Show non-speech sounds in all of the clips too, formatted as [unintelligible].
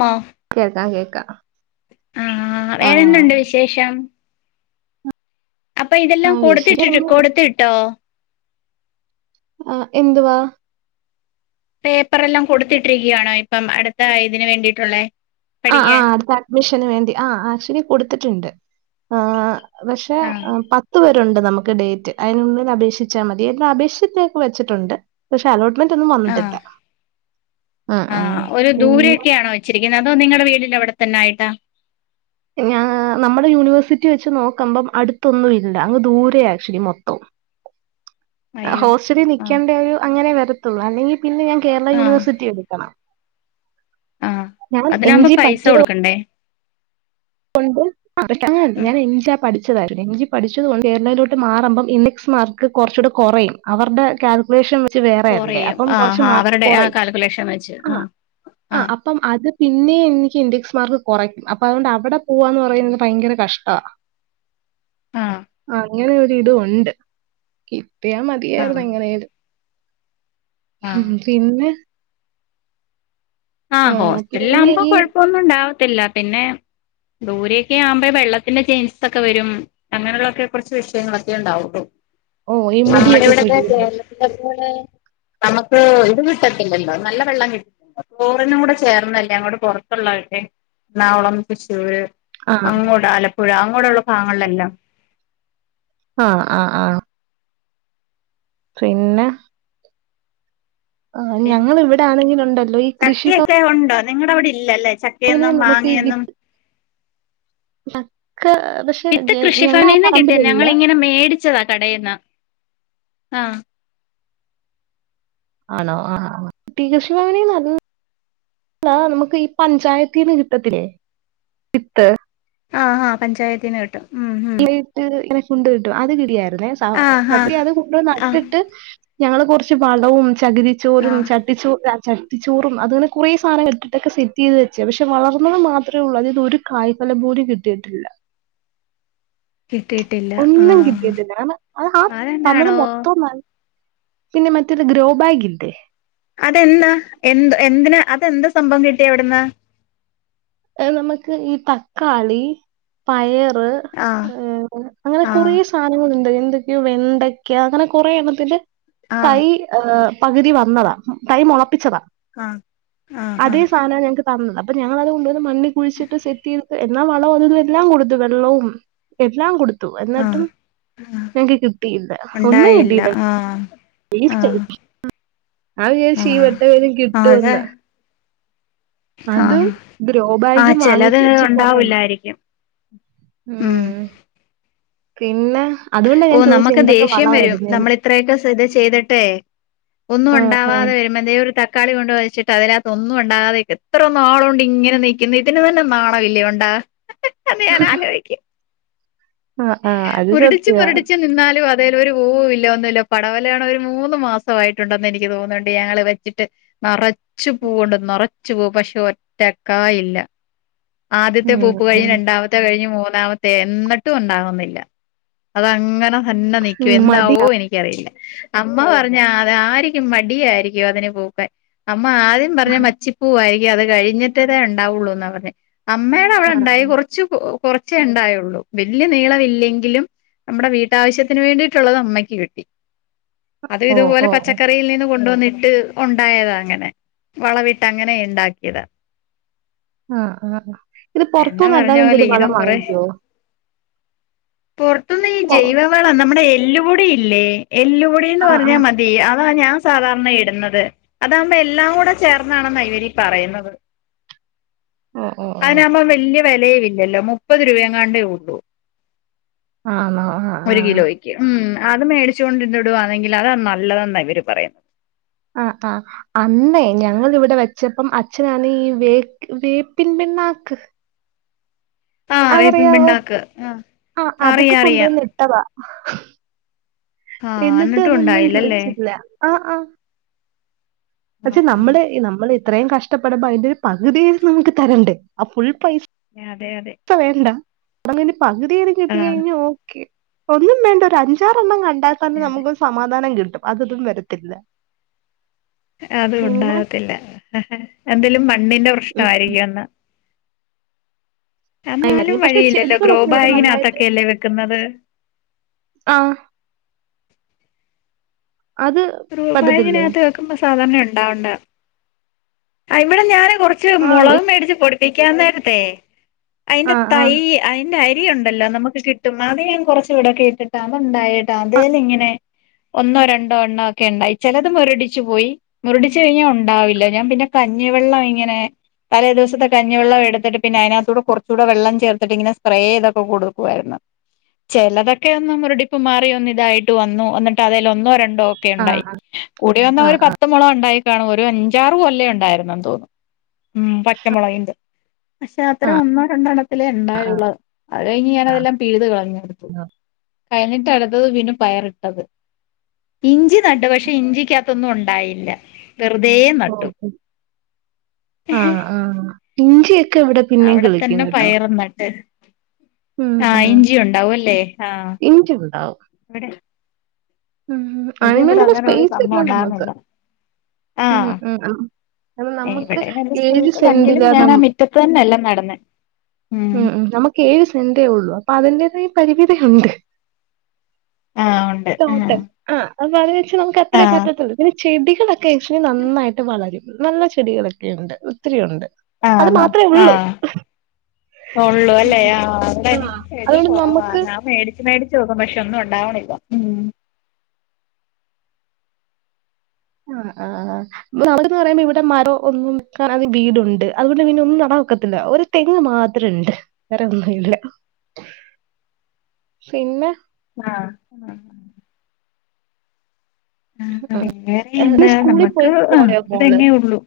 മ കേക്കാം കേക്കാ ആഹ് ശേഷം അപ്പൊ ആ ഇതെല്ലാം വിഷയം കൊടുത്തിട്ടിട്ട്, എന്ത്- കൊടുത്തിട്ടോ? ആഹ് എന്തുവാ പേപ്പറെല്ലാം കൊടുത്തിട്ടിരിക്കുകയാണോ ഇപ്പം അടുത്ത അതിന് വേണ്ടിയിട്ടുള്ളെ? ആഹ് ആഹ് അടുത്ത അഡ്മിഷന് വേണ്ടി ആഹ് ആക്ച്വലി കൊടുത്തിട്ടുണ്ട് ആഹ് പക്ഷെ ആഹ് പ ത്ത് വരുണ്ട് നമുക്ക് ഡേറ്റ് അയ്നുള്ളില് അപേക്ഷിച്ചാ മതി. എല്ലാ അപേക്ഷിച്ചൊക്കെ വെച്ചിട്ടുണ്ട്. പക്ഷെ അലോട്ട്മെന്റ് ഒന്നും വന്നിട്ടില്ല ആഹ് ഉം, ഉം. ആഹ് ഒരു പിന്നെ ദൂരൊയൊക്കെയാണോ വെച്ചിരിക്കുന്ന അതോ നിങ്ങടെ വീടിന്റെ അവിടെത്തന്നെ ആയിട്ടാ ഞാ നമ്മടെ യൂണിവേഴ്സിറ്റി വെച്ച് നോക്കമ്പം അടുത്തൊന്നും ഇല്ല അങ്ങ് ദൂരെയയാ ആച്ച്വലി മൊത്തോം [inaudible] ആഹ് അയ്യോ ഹോസ്റ്റലി ആഹ് നിക്കണ്ട ഒരു അങ്ങനെ വരത്തുള്ളൂ അല്ലെങ്കി പിന്നെ ഞാൻ കേരള ആഹ് യൂണിവേഴ്സിറ്റി എടുക്കണം. ആഹ് ഞാൻ എം അതിനാവുമ്പം ജി പൈസ കൊടുക്കണ്ടേ കൊണ്ട് [unintelligible] പഠിക്കാഞ്ഞത് എന്താ ഉം ഞാന് എം ജി പഠിച്ചതായിരുന്നു എം ജി പഠിച്ചതുകൊണ്ട് കേരളയിലോട്ട് മാറുമ്പം ഇൻഡെക്സ് മാർ ക്ക് കൊറച്ചുടെ കൊറയും. അവർടെ കാൽ കാൽക്കുലേഷൻ വച്ച് വേറെയാ വരണ്ടെ കൊറയും അപ്പം ആഹ് കുറച്ച് ആഹ് മാർക്ക് അവരുടെ ആ കൊറയും കാൽക്കുലേഷൻ വെച്ച് ആഹ് ആഹ് അ അപ്പം അത് പിന്നെ എനിക്ക് ഇൻഡെക്സ് മാർക്ക് കൊറയ്ക്കും അപ്പൊ അതുകൊണ്ട് അവിടെ ഇപ്പം - പോവാന്ന് പറയുന്നത് ഭയങ്കര കഷ്ടാ ആഹ് ആ- അങ്ങനെ ഒര് ഇതും ഒണ്ട് കിട്ടിയമതിയായിരുന്നു ആഹ് എങ്ങനേലും. ആഹ് ഉം പിന്നെ- ആ, ആഹ് ഹോസ്റ്റലിൽ പിന്നെ ആകുമ്പോ ഈ കൊഴപ്പൊന്നും ഒണ്ടാവത്തില്ല പിന്നെ- ദൂരെയൊക്കെ ആവുമ്പെ വെള്ളത്തിന്റെ ചേയ്ഞ്ചസൊക്കെ വരും. അങ്ങനെയുള്ളൊക്കെ കൊറച്ച് വിഷയങ്ങളൊക്കെ ഒണ്ടാവൊള്ളു. ഓ ഈ നമ്മുടെ മുടിയൊക്കെ ഇവിടത്തെ കുഴിയുന്നത് കേരള പിന്നെ അത് പോലെ നമുക്ക് ഇത് കിട്ടത്തില്ലല്ലോ നല്ല വെള്ളം കി ചോറിനും കൂടെ ചേർന്നല്ലേ അങ്ങോട് പൊറത്തുള്ളവര്ടെ എറണാകുളം തൃശ്ശൂര് ആ അങ്ങോട് ആലപ്പുഴ അങ്ങോട്ടുള്ള ഭാഗങ്ങളിലെല്ലാം- ആഹ് ആഹ് ആഹ് പിന്നെ ആഹ് ഞങ്ങള് ഇവിടാണെങ്കിലും ഒണ്ടല്ലോ ഈ കൃഷിഭവൻ ടെ ഒണ്ടോ നിങ്ങടെ അവിടെ ഇല്ലയല്ലേ ചക്കയൊന്നും നമുക്ക് ഈ മാങ്ങയൊന്നും വിത്ത് പക്ഷെ വിത്ത് ഞങ്ങളുടെ ആ കൃഷിഭവനീന്ന് കിട്ടി. പറമ്പിലില്ല ഞങ്ങളിങ്ങനെ മേടി ങ്ങിച്ചതാ കടേന്ന് ആഹ് ആണോ ആഹ് ആഹ് ഇ [unintelligible] പ്പീ കൃഷി ഭവനീനാണോ അല്ലാ നമുക്ക് ഈ പഞ്ചായത്തീന്ന് കിട്ടത്തില്ലേ വിത്ത് ആഹ് ആഹ് പഞ്ചായത്തീന്ന് കിട്ടും ഉം ഉം [unintelligible] ഇങ്ങനെ ഫു [unintelligible] ണ്ട് കിട്ടും അത് കിട്ടിയായിരുന്നേ ആഹ് ആഹ് സത്യം അത് കൊണ്ട് നട്ട് ആഹ് ട്ട് ഞങ്ങള് കൊറച്ച് വളവും ചകിരിച്ചോറും ആഹ് ചട്ടിച്ചോ അ ച ട്ടിച്ചോറും അത്ങ്ങനെ കൊറെ സാനങ്ങള് ഇട്ടിട്ടൊക്കെ സെറ്റ് ചെയ്ത് വെച്ചേ പക്ഷെ വളർന്നത് മാത്രേ ഒള്ളൂ അതീന്ന് ഒരു- കായ്ഫലം പോലും കിട്ടിയിട്ടില്ല. കിട്ടിട്ടിയില്ലാ ഒന്നും കിട്ടീട്ടില്ല അത് ആ തന്നത് അതെന്താണോ മൊത്തം- പിന്നെ മറ്റൊരു ഗ്രോബാഗില്ലെ അതെന്താ എന്ത് എന്തിന അതെന്താ സംഭവം കിട്ടിയ അവിടുന്ന് ഏ നമുക്ക് ഈ തക്കാളി പയറ്- ആഹ് അഹ് അങ്ങനെ ആഹ് കൊറേ സ- സാധനങ്ങള് ഒണ്ട് എന്തൊക്കെയോ വെണ്ടയ്ക്ക അങ്ങനെ കൊറെ എണ്ണത്തിന്റെ ആഹ് തൈ- ആഹ് പകുതി വന്നതാ തൈ മുളപ്പിച്ചതാ ആഹ് അതേ ആഹ് സാധനം ഞങ്ങക്ക് തന്നത് അപ്പൊ ഞങ്ങൾത് കൊണ്ടുവന്ന് മണ്ണി കുഴിച്ചിട്ട് സെറ്റ് ചെയ്ത്ട്ട് എന്നാ വളവും അതിതുല്ലാം കൊടുത്തു വെള്ളവും എല്ലാം കൊടുത്തു ആഹ് എന്നിട്ടും ആഹ് ആഹ് ഞങ്ങക്ക് കിട്ടിയില്ല ഒന്നും ഉണ്ടായില്ല കിട്ടിയില്ല ആഹ് വേസ്റ്റായി ആഹ് ഞാൻ വിചാരിച്ച് ഈ ആഹ് വട്ടവേലും അതെ കിട്ടുവെന്ന്. അതും ആഹ് ആഹ് ഗ്രോബാഗും ചെലത് വാങ്ങിവെച്ചു കൊറെയണ്ണം ഉണ്ടാവൂലായിരിക്കും ഉം പിന്നെ അതുകൊണ്ടാ ഓ ഞാൻ ചോദിച്ചെ നമുക്ക് എന്തൊക്കെ ദേഷ്യം വരും വളമായിരുന്നേന്ന്. നമ്മൾത്രയൊക്കെ ശ്രദ്ധി ചെയ്തിട്ടെ ഒന്നും ആഹ് ആഹ് ഉണ്ടാവാതെ വരുമ്പോ എന്തെലു ഒരു തക് ക്കാളി കൊണ്ട് വച്ചിട്ട് അതിനകത്തൊന്നും ഉണ്ടാതെ നിക്കത് എത്ര നാളുണ്ട് ഇങ്ങനെ നിക്കുന്നു ഇതിന് തന്നെ നാണല്ലേ ഉണ്ടാകാ അത് ഞൻ ആലോയിക്കും ആഹ് ആഹ് അത് മുരടിച്ച് സത്യവാ. മുരടിച്ച നിന്നാലും അ തേലോരു പൂ ഇല്ല ഒന്നുല്ല പടവലാണേ ഒരു മൂന്ന് മാസമായിട്ടുണ്ടെന്ന് എനിക്ക് തോന്നുന്നുണ്ട് ഞങ്ങള് വെച്ചിട്ട് നറച്ചു പൂവണ്ട് നറച്ചു പൂ പക്ഷെ ഒറ്റക്കായില്ല ആദ്യത്തെ ഉം പൂപ്പ് കഴിഞ്ഞ് ഉം രണ്ടാമത്തെ കഴിഞ്ഞ് മൂന്നാമത്തെ എന്നിട്ടും ഉണ്ടാകുന്നു ഒന്നുല്ല അതങ്ങനെ തന്നെ ഉം നിക്കും എന്താവോ മടിയാ. എനിക്ക് നിക്കറില്ല അമ്മ പറഞ്ഞ് അത് ആരിക്കും മടിയായിരിക്കും അതിന് പൂക്ക അമ്മ ആദ്യ പറഞ്ഞ് മച്ചിപ്പൂവായിരിക്കും അത് കഴിഞ്ഞിട്ട്തേ ഉണ്ടാവുള്ളൂന്നാ പറഞ്ഞേ അമ്മയുടെ അവിടെ ആഹ് ഉണ്ടായി കൊറ ച്ചു പൂ കുറച്ചേ ഉണ്ടായുള്ളൂ വലിയ നീള ഇൽ ല്ലെങ്കിലും നമ്മുടെ വീട്ടാവശ്യത്തിന് വേണ്ടിയിട്ടുള്ളത് അമ്മയ്ക്ക് കിട്ടി അത് ഓഹ് ഇതുപോലെ ഓഹ് ഓഹ് പച്ചക്കറിയിൽ നിന്ന് കൊണ്ടുവന്നിട്ട് ഉണ്ടായതാ അങ്ങനെ വളവിട്ട്ങ്ങനെ ഉണ്ടാക്കിയതാ ആഹ് ആ ഇത് എന്നെ പറഞ്ഞ പൊറത്തുന്നുല്ലാതെ പോലെ എന്തേലും ഇതും വളം കുറെ വാങ്ങിക്കുവോ പുറത്തുന്ന് ഈ ജൈവവളം നമ്മുടെ എല്ലുപൊടിയില്ലേ എല്ലുപൊടി എന്ന് ആഹ് പറഞ്ഞാൽ ആഹ് മ വീ അതാ ഞാൻ സാധാരണ ഇടുന്നത് അതാകുമ്പോ എല്ലാം കൂടെ ചേർന്നാണെന്നാ ഇവരീ പറയുന്നത്. ഓ ഓ ഓ അതിനാവുമ്പോ വല്ല്യ വിലയുവില്ലല്ലോ മുപ്പത് രൂപെങ്ങാണ്ടേള്ളൂ അ ഹാ ഹാ ഹാ ക്കും ഉം അത് മേടിച്ചോണ്ടിടുവാന്നെങ്കിൽ അതാ നല്ലതെന്നാണ് ഇവര് പറയുന്നത് അ ആഹ് അന്നേ ഞങ്ങിളിവിടെ വെച്ചപ്പം അച്ഛനാണ് ഈ വേ വേപ്പിൻ പിണ്ണാക്ക് ആഹ് വേപ്പിൻ അതറിയാവോ പിണ്ണാക്ക് ആഹ് അഹ് അതൊക്കെ അറിയാം അറിയാം കൊണ്ടുവന്ന് ഇട്ടതാ ആഹ് എന്നിട്ടും എന്നിട്ട്തൊന്നും ഉണ്ടായില്ലല്ലേ കിളിച്ചില്ല ആ ആഹ് പക്ഷെ നമ്മടെ ആഹ് ഇ നമ്മള് ഇത്രയും കഷ്ടപ്പെടുമ്പോ അതിന്റെ ഒരു പകുതി നമുക്ക് തരണ്ടേ ആ ഫുൾ പൈസ അതെ അതെ ത്തം വേണ്ട അതിൻ്റെ പകുതിയെലും ആഹ് കിട്ടികഴിഞ്ഞൽ ഓക്കെ ഒന്നും വേണ്ട ഒരു അഞ്ചാറെണ്ണം കണ്ടാത്തന്നെ നമുക്ക് ഒരു സമാധാനം കിട്ടും അതൊന്നും വരത്തില്ല അത് പിന്നെ ഉണ്ടാകത്തില്ല എന്തേലും മണ്ണിന്റെ ഉം പ്രശ്നായിരിക്കും എന്നാ എന്നാലും ആയിന്നറിയാം പക്ഷെ വഴിയില്ലല്ലോ ഗ്രോ ചെടികളൊക്കെ ഇവിടെ നന്നായിട്ട് ബാഗിനകത്തൊക്കെയല്ലേ വെക്കുന്നത് ആഹ് അത് പറ്റത്തില്ലേ റൂപായിനകത്ത് വെക്കുമ്പോ സാധരണ ഉണ്ടാവണ്ട അഹ് ഇവിടെ ഞാന് കുറച്ച് ആഹ് മുളക്മേടിച്ച് പൊടിപ്പിക്കാ നേരത്തെ അയിൻ്റെ ആഹ് തൈ ആഹ് അതിന്റെ അരിയുണ്ടല്ലോ നമുക്ക് കിട്ടും അത് ഞാൻ കുറച്ച് ഇടൊക്കെ ഇട്ടിട്ടാ അത് ഉണ്ടായിട്ടാ അതേല് ഇങ്ങനെ ഒന്നോ രണ്ടോ എണ്ണം ഒക്കെ ഉണ്ടായി ചിലത് മുരടിച്ചു പോയി മുരടിച്ച് കഴിഞ്ഞാൽ ഉണ്ടാവില്ല ഞാൻ പിന്നെ കഞ്ഞിവെള്ളം ഇങ്ങനെ തലെ ദിവസത്തെ കഞ്ഞിവെള്ളം എടുത്തിട്ട് പിന്നെ അതിനകത്തൂടെ കുറച്ചുകൂടെ വെള്ളം ചേർത്തിട്ട് ഇങ്ങെനെ സ്പ്രേ ചെയ്തൊക്കെ കൊടുക്കുവായിരുന്നു ചിലതൊക്കെ ഒന്ന് മുരടിപ്പ് മാറി ഒന്ന ഇതായിട്ട് വന്നു എന്ന്ട്ട് അതേൽ ഒന്നോ രണ്ടോ ഒ ഉണ്ടായി കൂടി വന്ന ഒരു പത്ത് മുള ഉണ്ടായി കാണും ഒരു അഞ്ചാറ് കൊല്ല ഉണ്ട ഉണ്ടായിരുന്നെന്ന് തോന്നുന്നു പച്ചമുളകിന്റെ പക്ഷേ അത്ര ഒന്നോ രണ്ടെണ്ണത്തിലേ ഉണ്ടായുള്ളൂ അത് കഴിഞ്ഞ് ഞാനതെല്ലാം പിഴുതു കളഞ്ഞു ആഹ് കഴിഞ്ഞിട്ട് അടുത്തത് വീണ്ടും പയറിട്ടത് ഇഞ്ചി നട്ടു പക്ഷെ ഇഞ്ചിക്കത്തൊന്നും ഉണ്ടായില്ല വെറുതെ നട്ടു ഓഹ് ആഹ് ആഹ് ഇഞ്ചിയൊക്കെ ഇവിടെ പിന്നെയും അവിടെ കിളിക്കും തന്നെ കേട്ടോ പയറും നട്ട് ആ ഇഞ്ചി ഉണ്ടാവുംല്ലേ ആഹ എണീറ്റട്ടുണ്ടാവും ഉം ഇത് അതിനും ഇവിടെ വേണ്ടിയുള്ള അങ്ങനെ ഒരു സപെയിസ് സംഭവം ഇല്ല നമ്മുക്ക് ഉണ്ടായിരുന്നില്ല ഉം ആഹ് ഉം ഉം ക നമുക്ക് ഇവിടെ വലിയ ഏഴ് സ്പേസ് ഇല്ല എങ്കിലും സെന്റിലാ ന ഞാൻ ആ മിറ്റത്ത് തന്നെയല്ല നടന്നെ ഉം ഉം നമുക്ക് ഏഴ് സെന്റേ ഉള്ളു അപ്പൊ അതിന്റതായ പരിമിതിയുണ്ട് ആഹ് ഉണ്ട് ആഹ് തോട്ടൽ ആഹ് അപ്പൊ അത് വെച്ച നമുക്ക് അത്രേ ആഹ് പറ്റത്തുള്ളൂ പിന്നെ ചെടികളൊക്കെ കഷ്മി നന്നായിട്ട് വളരും നല്ല ചെടികളൊക്കെ ഉണ്ട് ഒത്തിരി ഉണ്ട് അത് ആഹ് മാത്ര ഉള്ളൂ ആഹ് ഉള്ളൂ അല്ലേ ആ അവിടെ ആഹ് എനിക്ക് ചെടി അതുകൊണ്ട് കൊറവാ നമ്മക്ക് ഞാൻ മേടി മേടിച്ച് നോക്കും പക്ഷെ ഒന്നും ഉണ്ടാവണില്ല ഉം ആഹ് ആഹ് ആഹ് ന്ന് പറയുമ്പോ ഇവിടെ മരം ഒന്നും വീടുണ്ട് അതുകൊണ്ട് പിന്നെ ഒന്നും നട വെക്കത്തില്ല ഒരു തെങ്ങ് മാത്രം ഉണ്ട് വേറെ ഒന്നുമില്ല പിന്നെ ആഹ് ആഹ് വേറെ ഇന്ന് എന്താ സ്കൂളിൽ നമ്മക്ക് പോയി ആഹ് പോയോ ഒരു മോള് തെങ്ങേ ഉള്ളൂ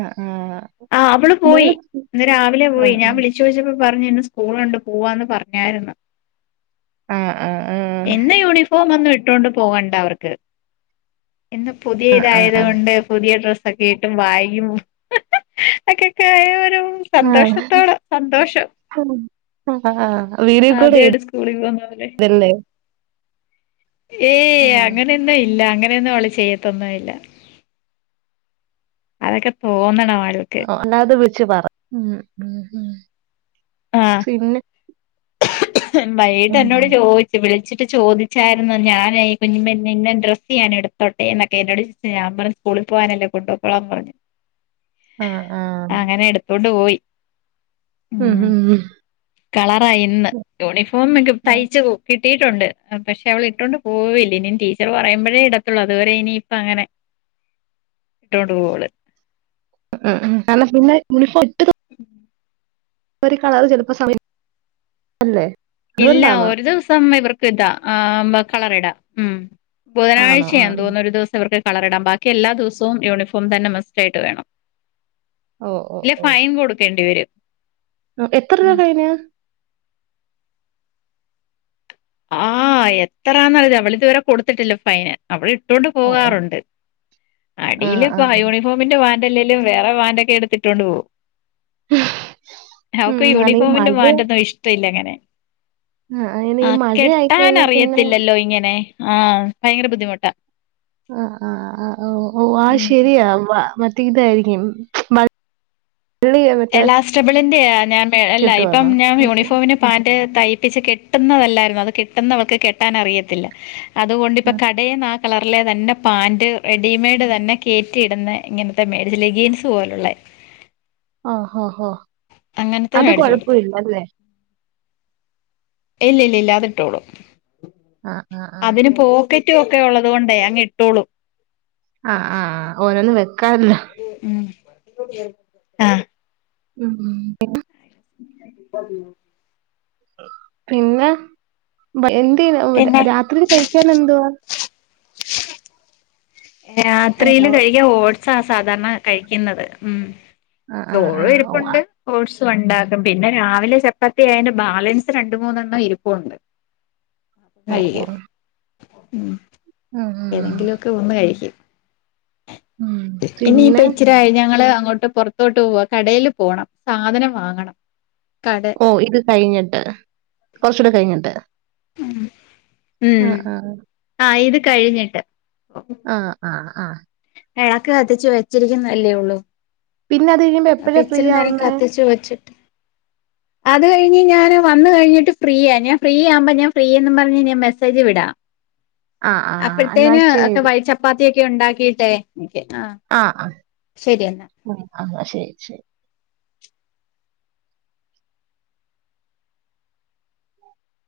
ആഹ് ആഹ് ആഹ് അവള് പോയി മോള് ഇന്ന് രാവിലെ പോയി ആഹ് ഞാൻ വിളിച്ച ചോയ്ച്ചപ്പോ പറഞ്ഞു ഇന്ന് സ്കൂളുണ്ട് പോവാന്ന് പറഞ്ഞായിരുന്നു ആഹ് ആഹ് ആഹ് എന്നും യൂണിഫോം വന്ന് ഇട്ട ണ്ട് പോകണ്ട അവർക്ക് ഇന്ന് പുതിയ ആഹ് ഇതായത് കൊണ്ട് പുതിയ ഡ്ര ഒക്കെ ഇട്ട് ബായ്ഗും അക്കെക്കെ ആയ ഒരു സന്തോഷത്തോടെ സന്തോഷം ആഹ് ആഹ് ആഹ് വീഡിയോ ആഹ് കോൾ അതെയടെ സ്കൂളിൽ പോന്ന പോല്ലേ ചെയ്തല്ലേ ഏയ് ആഹ് അങ്ങനെയൊന്നും ഇല്ല അങ്ങനെയൊന്നും അവള് ചെയ്യത്തൊന്നും ഇല്ല അതൊക്കെ തോന്നണ ആള് ആഹ് ഒന്നത് വിളച്ച് പറ ഉം ഉം ഉം ആഹ് പിന്നെ വൈകിട്ട് ഉം എന്നോട് ചോദിച്ച വിളിച്ചിട്ട് ചോദിച്ചായിരുന്നു ഞാൻഈ കുഞ്ഞിന്നെ ഇങ്ങെ ഡ്രസ് ചെയ്യാൻ എടുത്തോട്ടെ എന്നൊക്കെ എന്നോട് ഞാൻ പറഞ്ഞ സ്കൂളി പോകാനല്ലേ കൊണ്ടോക്കൊളാൻ പറഞ്ഞു ആഹ് ആഹ് അങ്ങനെ എടുത്തോണ്ട് പോയി ഉം ഉം കളറാ ഇന്ന് യൂണിഫോം ഒക്കെ ആ, തയ്ച്ച പോ കിട്ടിട്ടുണ്ട് പക്ഷെ അവള് ഇട്ടോണ്ട് പോയില്ല ഇനി ടീച്ചർ പറയുമ്പോഴേ ഇടത്തുള്ളു അതുവരെ ഇനിയിപ്പ അങ്ങനെ ഇട്ടോണ്ട് പോവു വള് ഉം ഉം [unintelligible] ഉം ഒരു കലറ് ചിലപ്പോ സമയം അല്ലേ ഇല്ല അതുകൊണ്ടാന്നോ? ഒരു ദിവസം ഇവർക്ക് ഇതാ ആം കളർ ഇടാം ഉം ആണോ? ആ. ബുധനാഴ്ചയാം തോന്നുന്നു ഒരു ദിവസം ഇവക്ക് കളർ ഇടാം ബാക്കി എല്ലാ ദിവസവും യൂണിഫോം തന്നെ മസ്റ്റായിട്ട് വേണം ഓ, ഓ, ഇല്ല ഫൈൻ കൊടുക്കേണ്ടി വരും ഉം എത്ര രൂപ ഫൈന് ആഹ് എത്രാന്നറില അവളിതുവരെ കൊടുത്തിട്ടില്ല ഫൈന് അവൾ ഇട്ടൊണ്ട് ഓ, ഓ. പോവാറുണ്ട് ആ, അടിയില് ആ. പ യൂണി ഫോമിന്റെ വൻ്ല്ലെലും വേറെ വാന്റൊക്കെ എടുത്തിട്ടൊണ്ട് പോവു അവക്ക് ഉം. അല്ല ഈ യൂണിഫോമിന്റെ മഴ വാന്റൊന്നു ഇഷ്ടല്ല അങ്ങനെ ആഹ് ഏ ആഹ് കെട്ടാൻ അറിയത്തില്ലല്ലോ ഇങ്ങനെ ആഹ് ഭയങ്കര ബുദ്ധിമുട്ടാ ആഹ് ആഹ് ആഹ് ഓഹ് ഓഹ് ആഹ് ഉം ശെരിയാ മാ മറ്റേ ഇതായിരിക്കും മ ളിഎ മറ്റേ സ്റ്റബിളിന്റെ ഞാൻ അല്ല ഇപ്പം കിട്ടുവാന്നോ? ഞാൻ മറ്റേ യൂണിഫോമിന് പാന്റ് തയ്പ്പിച്ച് കെട്ടുന്നതല്ലായിരുന്നു അത് കെട്ടുന്ന അവൾക്ക് കെട്ടാൻ അറിയത്തില്ല ആ. അതുകൊണ്ട്പ്പ കടേന്നാ കളറിലെ തന്നെ പാന്റ് റെഡിമെയ്ഡ് തന്നെ കേറ്റി ഇടുന്ന ഇങ്ങനത്തെ [unintelligible] ലെഗീൻസ് പോലുള്ള ആഹ് ഹോ ഹോ അങ്ങനത്തെ അത് മേടിച്ചു കൊടുത്തു കൊഴപ്പല്ലല്ലേ ഇല്ല ഇല്ല ഇല്ലാതിട്ടോളൂ ആ, ആ, ആ. അതിന് പോക്കറ്റും ഒക്കെ ഉള്ളത് കൊണ്ടേ അങ് ഇട്ടോളൂ ആഹ് ആഹ് ഓരോന്നും വെക്കാറിലോ ഉം ഉം [unintelligible] ആഹ് ഉം ഉം [inaudible] പിന്നെ ബ എന്ത് പിന്നെ രാത്രി തഴിക്കൻ എന്തോ രാത്രിയില് ഏലോ? കഴിക്കാ ഓട്സാ സാധാരണ കഴിക്കുന്നത് ഉം ആ, ആ, ആ. ചോറും ഓ, ആ. ഇരിപ്പുണ്ട് ഓട്സും ഉണ്ടാക്കും പിന്നെ രാവിലെ ചെപ്പത്തി അയ്ന്റെ ബാലൻസ് രണ്ട് മൂന്നെണ്ണം ഇരിപ്പുണ്ട് ഓ, കഴിയും ഉം ആഹ് ഏതെങ്കിലൊക്കെ ഒന്ന് കഴിക്കും ഉം ഇനി പിന്നെ പച്ചി ട്ടായി ഞങ്ങള് അങ്ങോട്ട് പുറത്തോട്ട് പോവ കടേല് പോണം സാധനം വാങ്ങണം കടേ ഓഹ് ഇത് കഴിഞ്ഞിട്ട് കുറച്ചൂടെ കഴിഞ്ഞിട്ട് ഉം ആഹ് ആഹ് ആഹ് ഇത് കഴിഞ്ഞിട്ട് ആഹ് ആഹ് ആഹ് ഏഹ് അക്ക് കത്തിച്ചു വെച്ചിരിക്കുന്നല്ലേ ഉള്ളൂ പിന്നെ അത് കഴിയുമ്പോ എപ്പഴ ഫ്രീ ആവുന്നെ ചു വെച്ചിട്ട് [inaudible] അത് കഴിഞ് ഞാന് വന്ന് കഴിഞ്ഞിട്ട് ഫ്രീയാ ഞാ ഫ്രീ ആവ്മ്പോ ഞാ ഫ്രീയന്ന് പറഞ്ഞ്ഞാ മെസേജ് വിടാം. [inaudible] ആ. എന്നാ അപ്പഴ്ത്തേന് ഒക്കെ ശരി. വഴ ചപ്പാത്തിക്കെ ഉണ്ടാക്കിട്ടെ എനിക്ക് ആ ആ, ആ, ആ, ആ ശരി, ശരി.